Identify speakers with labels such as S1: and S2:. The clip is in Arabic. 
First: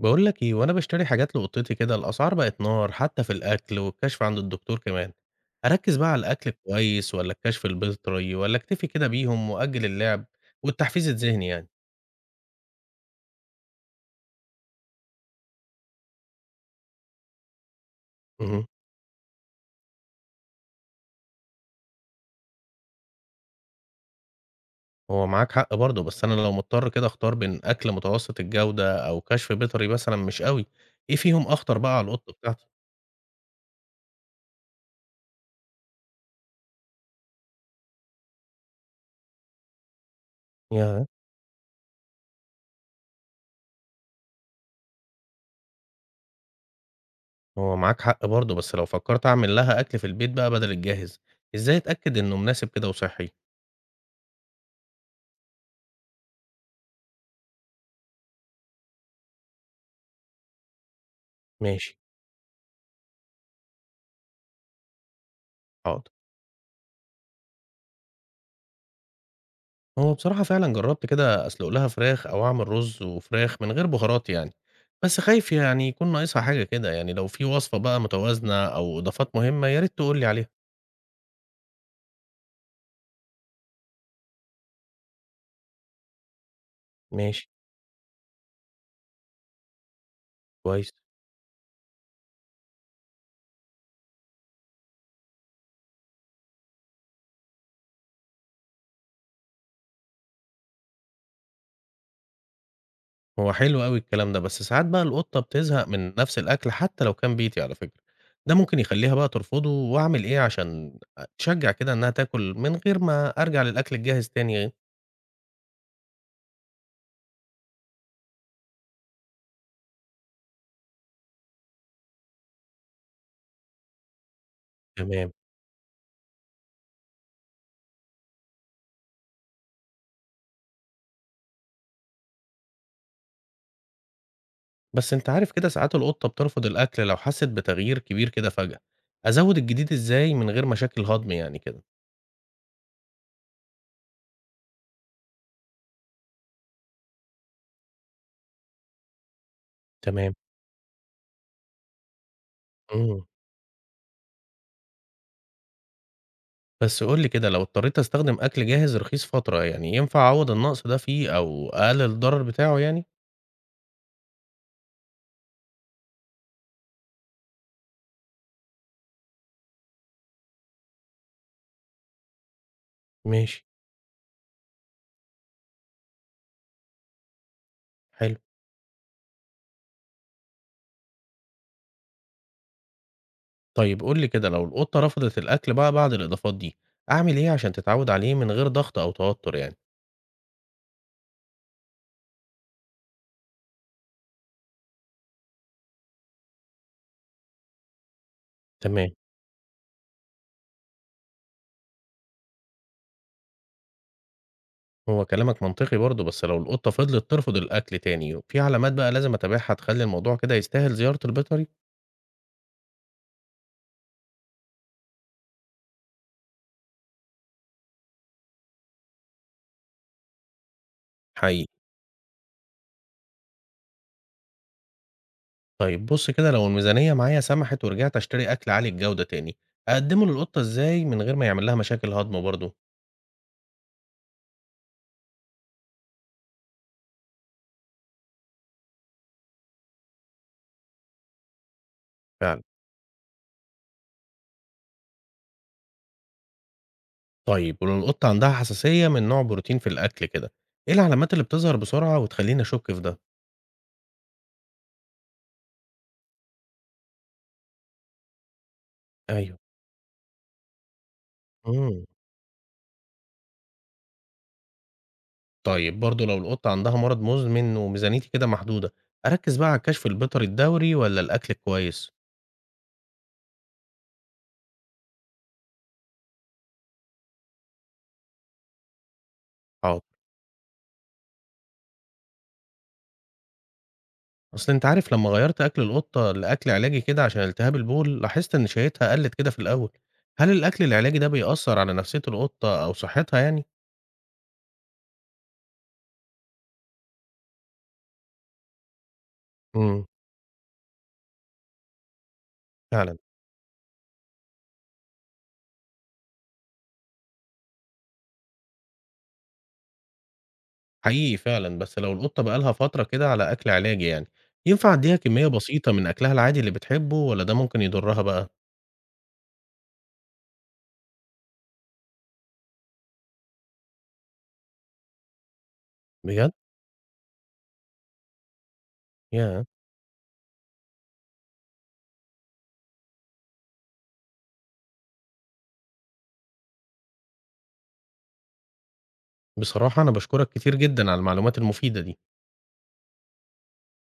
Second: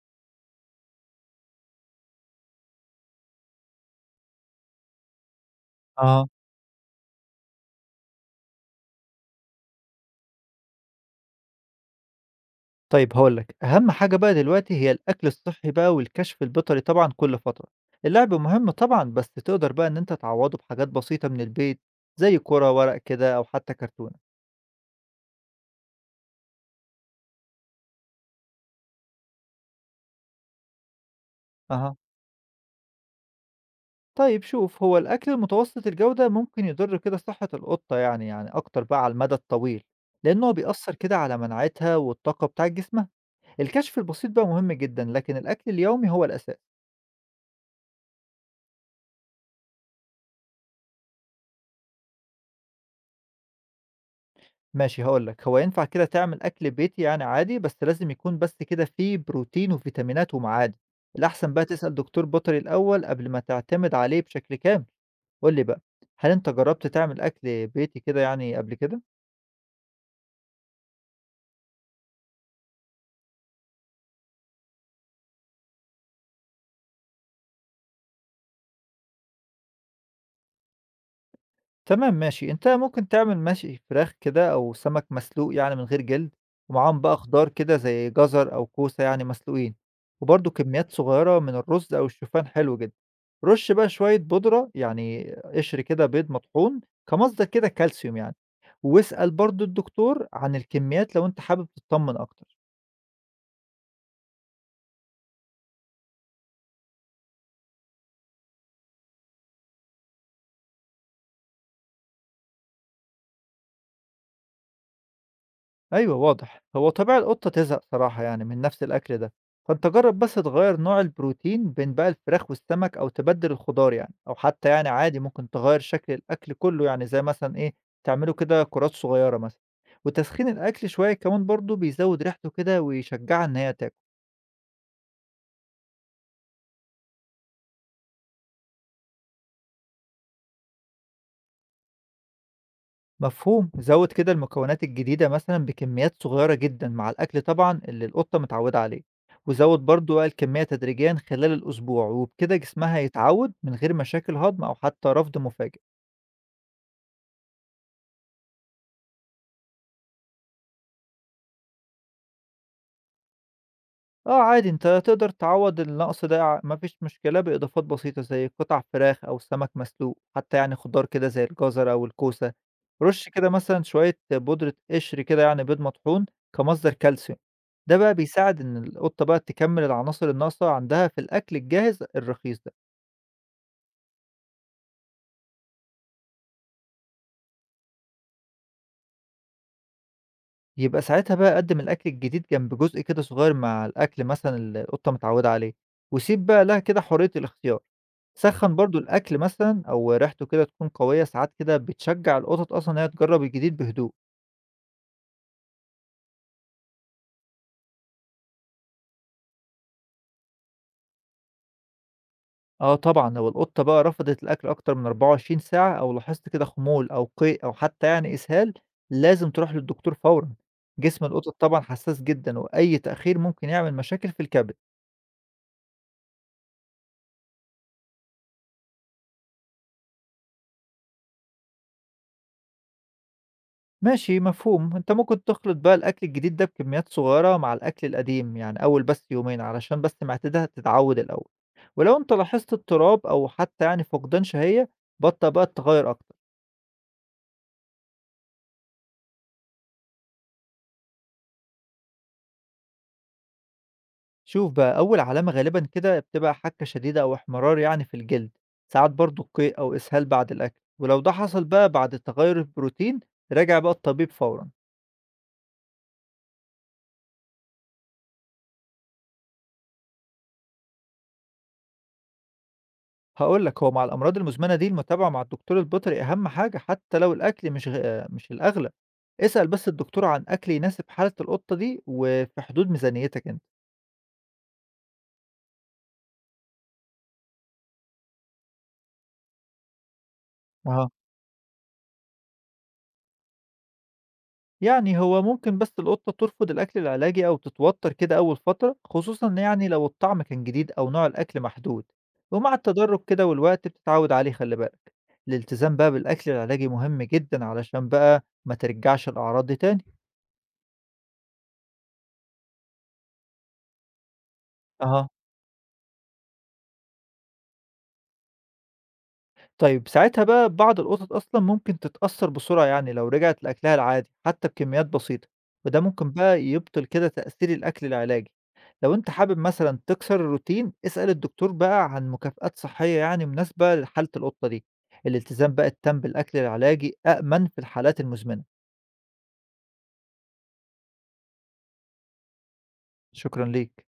S1: بقول لك ايه وانا بشتري حاجات لقطتي كده، الاسعار بقت نار حتى في الاكل والكشف عند الدكتور كمان. اركز بقى على
S2: آه.
S1: الاكل كويس ولا الكشف البيطري ولا اكتفي كده بيهم واجل اللعب والتحفيز الذهني يعني
S2: طيب هاقول لك، أهم حاجة بقى دلوقتي هي الأكل الصحّي بقى والكشف البيطري طبعًا كل فترة. اللعب
S1: مهم.
S2: مهم طبعًا، بس تقدر بقى إن أنت تعوّضه بحاجات بسيطة من البيت، زي كورة، ورق كده أو حتى كرتونة.
S1: هو معاك حق برضه، بس انا لو مضطر كده اختار بين اكل متوسط الجودة او كشف بيطري مثلا مش قوي، ايه فيهم اخطر
S2: أها.
S1: بقى على القطة بتاعتي؟
S2: طيب شوف، هو الأكل المتوسط الجودة ممكن يضر كده صحة القطة يعني أكتر بقى على المدى الطويل، لإن هو بيأثّر
S1: يا
S2: كده على مناعتها والطاقة بتاعة جسمها. الكشف البسيط بقى مهم جدًا، لكن الأكل اليومي هو الأساس.
S1: هو معاك حق برضه، بس لو فكرت اعمل لها اكل في البيت بقى بدل الجاهز، ازاي اتاكد انه مناسب كده وصحي؟
S2: ماشي هاقول لك، هو ينفع كده تعمل أكل بيتي يعني عادي، بس لازم يكون بس كده فيه بروتين وفيتامينات ومعادن، الأحسن بقى تسأل
S1: ماشي.
S2: دكتور بيطري الأول قبل ما تعتمد عليه بشكل كامل، قُل لي بقى،
S1: حاضر.
S2: هل أنت جرّبت تعمل أكل بيتي كده يعني قبل كده؟
S1: هو بصراحة فعلًا جرّبت كده أسلُق لها فراخ أو أعمل رُز وفراخ من غير بهارات يعني، بس خايف يعني يكون ناقصها حاجة كده، يعني لو في وصفة بقى متوازنة أو إضافات مهمة يا ريت تقول لي عليها.
S2: تمام ماشي، أنت ممكن تعمل ماشي فراخ كده أو سمك مسلوق يعني من غير جلد، ومعاهم بقى
S1: ماشي.
S2: خضار كده زي جزر أو كوسة يعني مسلوقين، وبرضه
S1: كويس.
S2: كميات صغيرة من الرز أو الشوفان حلو جدًا، رش بقى شوية بودرة يعني قشر كده بيض مطحون كمصدر كده كالسيوم يعني، واسأل برضه الدكتور عن الكميات لو أنت حابب تتطمن أكتر.
S1: هو حلو أوي الكلام ده، بس ساعات بقى القطة بتزهق من نفس الأكل حتى لو كان بيتي على فكرة، ده ممكن يخلّيها بقى ترفضه، وأعمل إيه عشان أ تشجّع كده إنها تاكل من غير ما أرجع للأكل الجاهز تاني؟
S2: أيوه واضح، هو طبيعي القطة تزهق صراحة يعني من نفس الأكل ده، فأنت جرب بس تغيّر نوع البروتين بين بقى الفراخ والسمك أو تبدّل الخضار يعني، أو حتى يعني عادي
S1: تمام.
S2: ممكن تغيّر شكل الأكل كلّه يعني زي مثلًا إيه، تعمله كده كرات صغيّرة مثلًا، وتسخين الأكل شوية كمان برضه بيزوّد ريحته كده ويشجّعها إن هي تاكل.
S1: بس أنت عارف كده ساعات القطة بترفض الأكل لو حست بتغيير كبير كده فجأة، أزود الجديد إزاي من غير مشاكل هضم يعني كده؟
S2: مفهوم زود كده المكونات الجديدة مثلا بكميات صغيرة جدا مع الأكل طبعا اللي القطة متعودة عليه وزود برضو بقى
S1: تمام.
S2: الكمية تدريجيا خلال الأسبوع وبكده جسمها
S1: مم.
S2: يتعود من غير مشاكل هضم أو حتى رفض مفاجئ.
S1: بس قول لي كده لو اضطريت أستخدم أكل جاهز رخيص فترة، يعني ينفع أعوض النقص ده فيه أو أقلل الضرر بتاعه يعني؟
S2: آه، عادي أنت تقدر تعوّض النقص ده ع ما فيش مشكلة بإضافات بسيطة زي قطع فراخ أو سمك مسلوق، حتى يعني خضار كده زي الجزر أو الكوسة، رُش كده
S1: ماشي.
S2: مثلًا شوية بودرة قشر كده يعني بيض مطحون كمصدر كالسيوم، ده بقى
S1: حلو.
S2: بيساعد إن القطة بقى تكمّل العناصر الناقصة عندها في الأكل الجاهز الرخيص ده،
S1: طيب قول لي كده لو القطة رفضت الأكل بقى بعد الإضافات دي، أعمل إيه عشان تتعود عليه من غير ضغط أو توتر يعني؟
S2: يبقى ساعتها بقى قدّم الأكل الجديد جنب جزء كده صغير مع الأكل مثلًا اللي القطة متعودة عليه، وسيب بقى لها كده حرية الاختيار. سخّن برضه
S1: تمام.
S2: الأكل مثلًا أو ريحته كده تكون قوية، ساعات كده بتشجّع القطط أصلًا إن هي تجرّب الجديد بهدوء.
S1: هو كلامك منطقي برضه، بس لو القطة فضلت ترفض الأكل تاني، في علامات بقى لازم أتابعها تخلي الموضوع كده يستاهل زيارة البيطري؟
S2: آه طبعًا، لو القطة بقى رفضت الأكل أكتر من 24 ساعة أو لاحظت كده خمول أو قيء أو حتى يعني إسهال، لازم تروح للدكتور فورًا. جسم القطط
S1: حقيقي.
S2: طبعًا حسّاس جدًا وأي تأخير ممكن يعمل مشاكل في الكبد.
S1: طيب بُص كده، لو الميزانية معايا سمحت ورجعت أشتري أكل عالي الجودة تاني، أقدّمه للقطة إزاي من غير ما يعمل لها مشاكل هضم برضه؟
S2: ماشي مفهوم، أنت ممكن تخلط بقى الأكل الجديد ده بكميات صغيرة مع الأكل القديم، يعني أول بس يومين علشان بس معدتها تتعود الأول، ولو أنت
S1: فعلًا.
S2: لاحظت اضطراب أو حتى يعني فقدان شهية بطل بقى تغير أكتر،
S1: طيب ولو القطة عندها حساسية من نوع بروتين في الأكل كده، إيه العلامات اللي بتظهر بسرعة وتخلّيني أشُك في ده؟
S2: شوف بقى أول علامة غالبا كده بتبقى حكة شديدة أو احمرار يعني في الجلد، ساعات برضه
S1: أيوه.
S2: قيء أو إسهال بعد الأكل، ولو ده حصل بقى
S1: إمم.
S2: بعد تغير البروتين راجع بقى الطبيب فورا.
S1: طيب برضه لو القطة عندها مرض مزمن وميزانيتي كده محدودة، أركّز بقى على الكشف البيطري الدوري والّا الأكل الكويس؟
S2: هاقول لك، هو مع الأمراض المزمنة دي المتابعة مع الدكتور البيطري أهم حاجة حتى لو الأكل مش مش الأغلى، اسأل بس
S1: حاضر.
S2: الدكتور عن أكل يناسب حالة القطة دي وفي حدود ميزانيتك أنت،
S1: أصل أنت عارف لمّا غيّرت أكل القطة لأكل علاجي كده عشان التهاب البول، لاحظت إن شهيتها قلّت كده في الأول. هل الأكل
S2: أها.
S1: العلاجي ده بيأثّر على نفسية القطة أو صحتها يعني؟
S2: يعني هو ممكن بس القطة ترفض الأكل العلاجي أو تتوتر كده أول فترة، خصوصًا يعني
S1: إمم.
S2: لو الطعم كان جديد أو نوع الأكل محدود، ومع
S1: فعلًا.
S2: التدرج كده والوقت بتتعود عليه خلّي بالك، الالتزام بقى بالأكل العلاجي مهم جدًا علشان بقى ما ترجعش الأعراض دي تاني.
S1: حقيقي فعلًا، بس لو القطة بقى لها فترة كده على أكل علاجي يعني، ينفع أدّيها
S2: أها.
S1: كمية بسيطة من أكلها العادي اللي بتحبه والّا ده ممكن يضرها بقى؟
S2: طيب ساعتها بقى بعض القطط أصلًا ممكن تتأثّر بسرعة يعني لو رجعت لأكلها العادي حتى بكميات بسيطة، وده ممكن
S1: بجد!
S2: بقى يبطل كده تأثير الأكل العلاجي. لو أنت حابب
S1: ياه!
S2: مثلًا تكسر الروتين، اسأل الدكتور بقى عن مكافآت صحية يعني مناسبة لحالة القطة دي. الالتزام بقى التام بالأكل العلاجي أأمن في الحالات المزمنة.
S1: بصراحة أنا باشكرك كتير جدًا على المعلومات المفيدة دي.
S2: شكرًا ليك.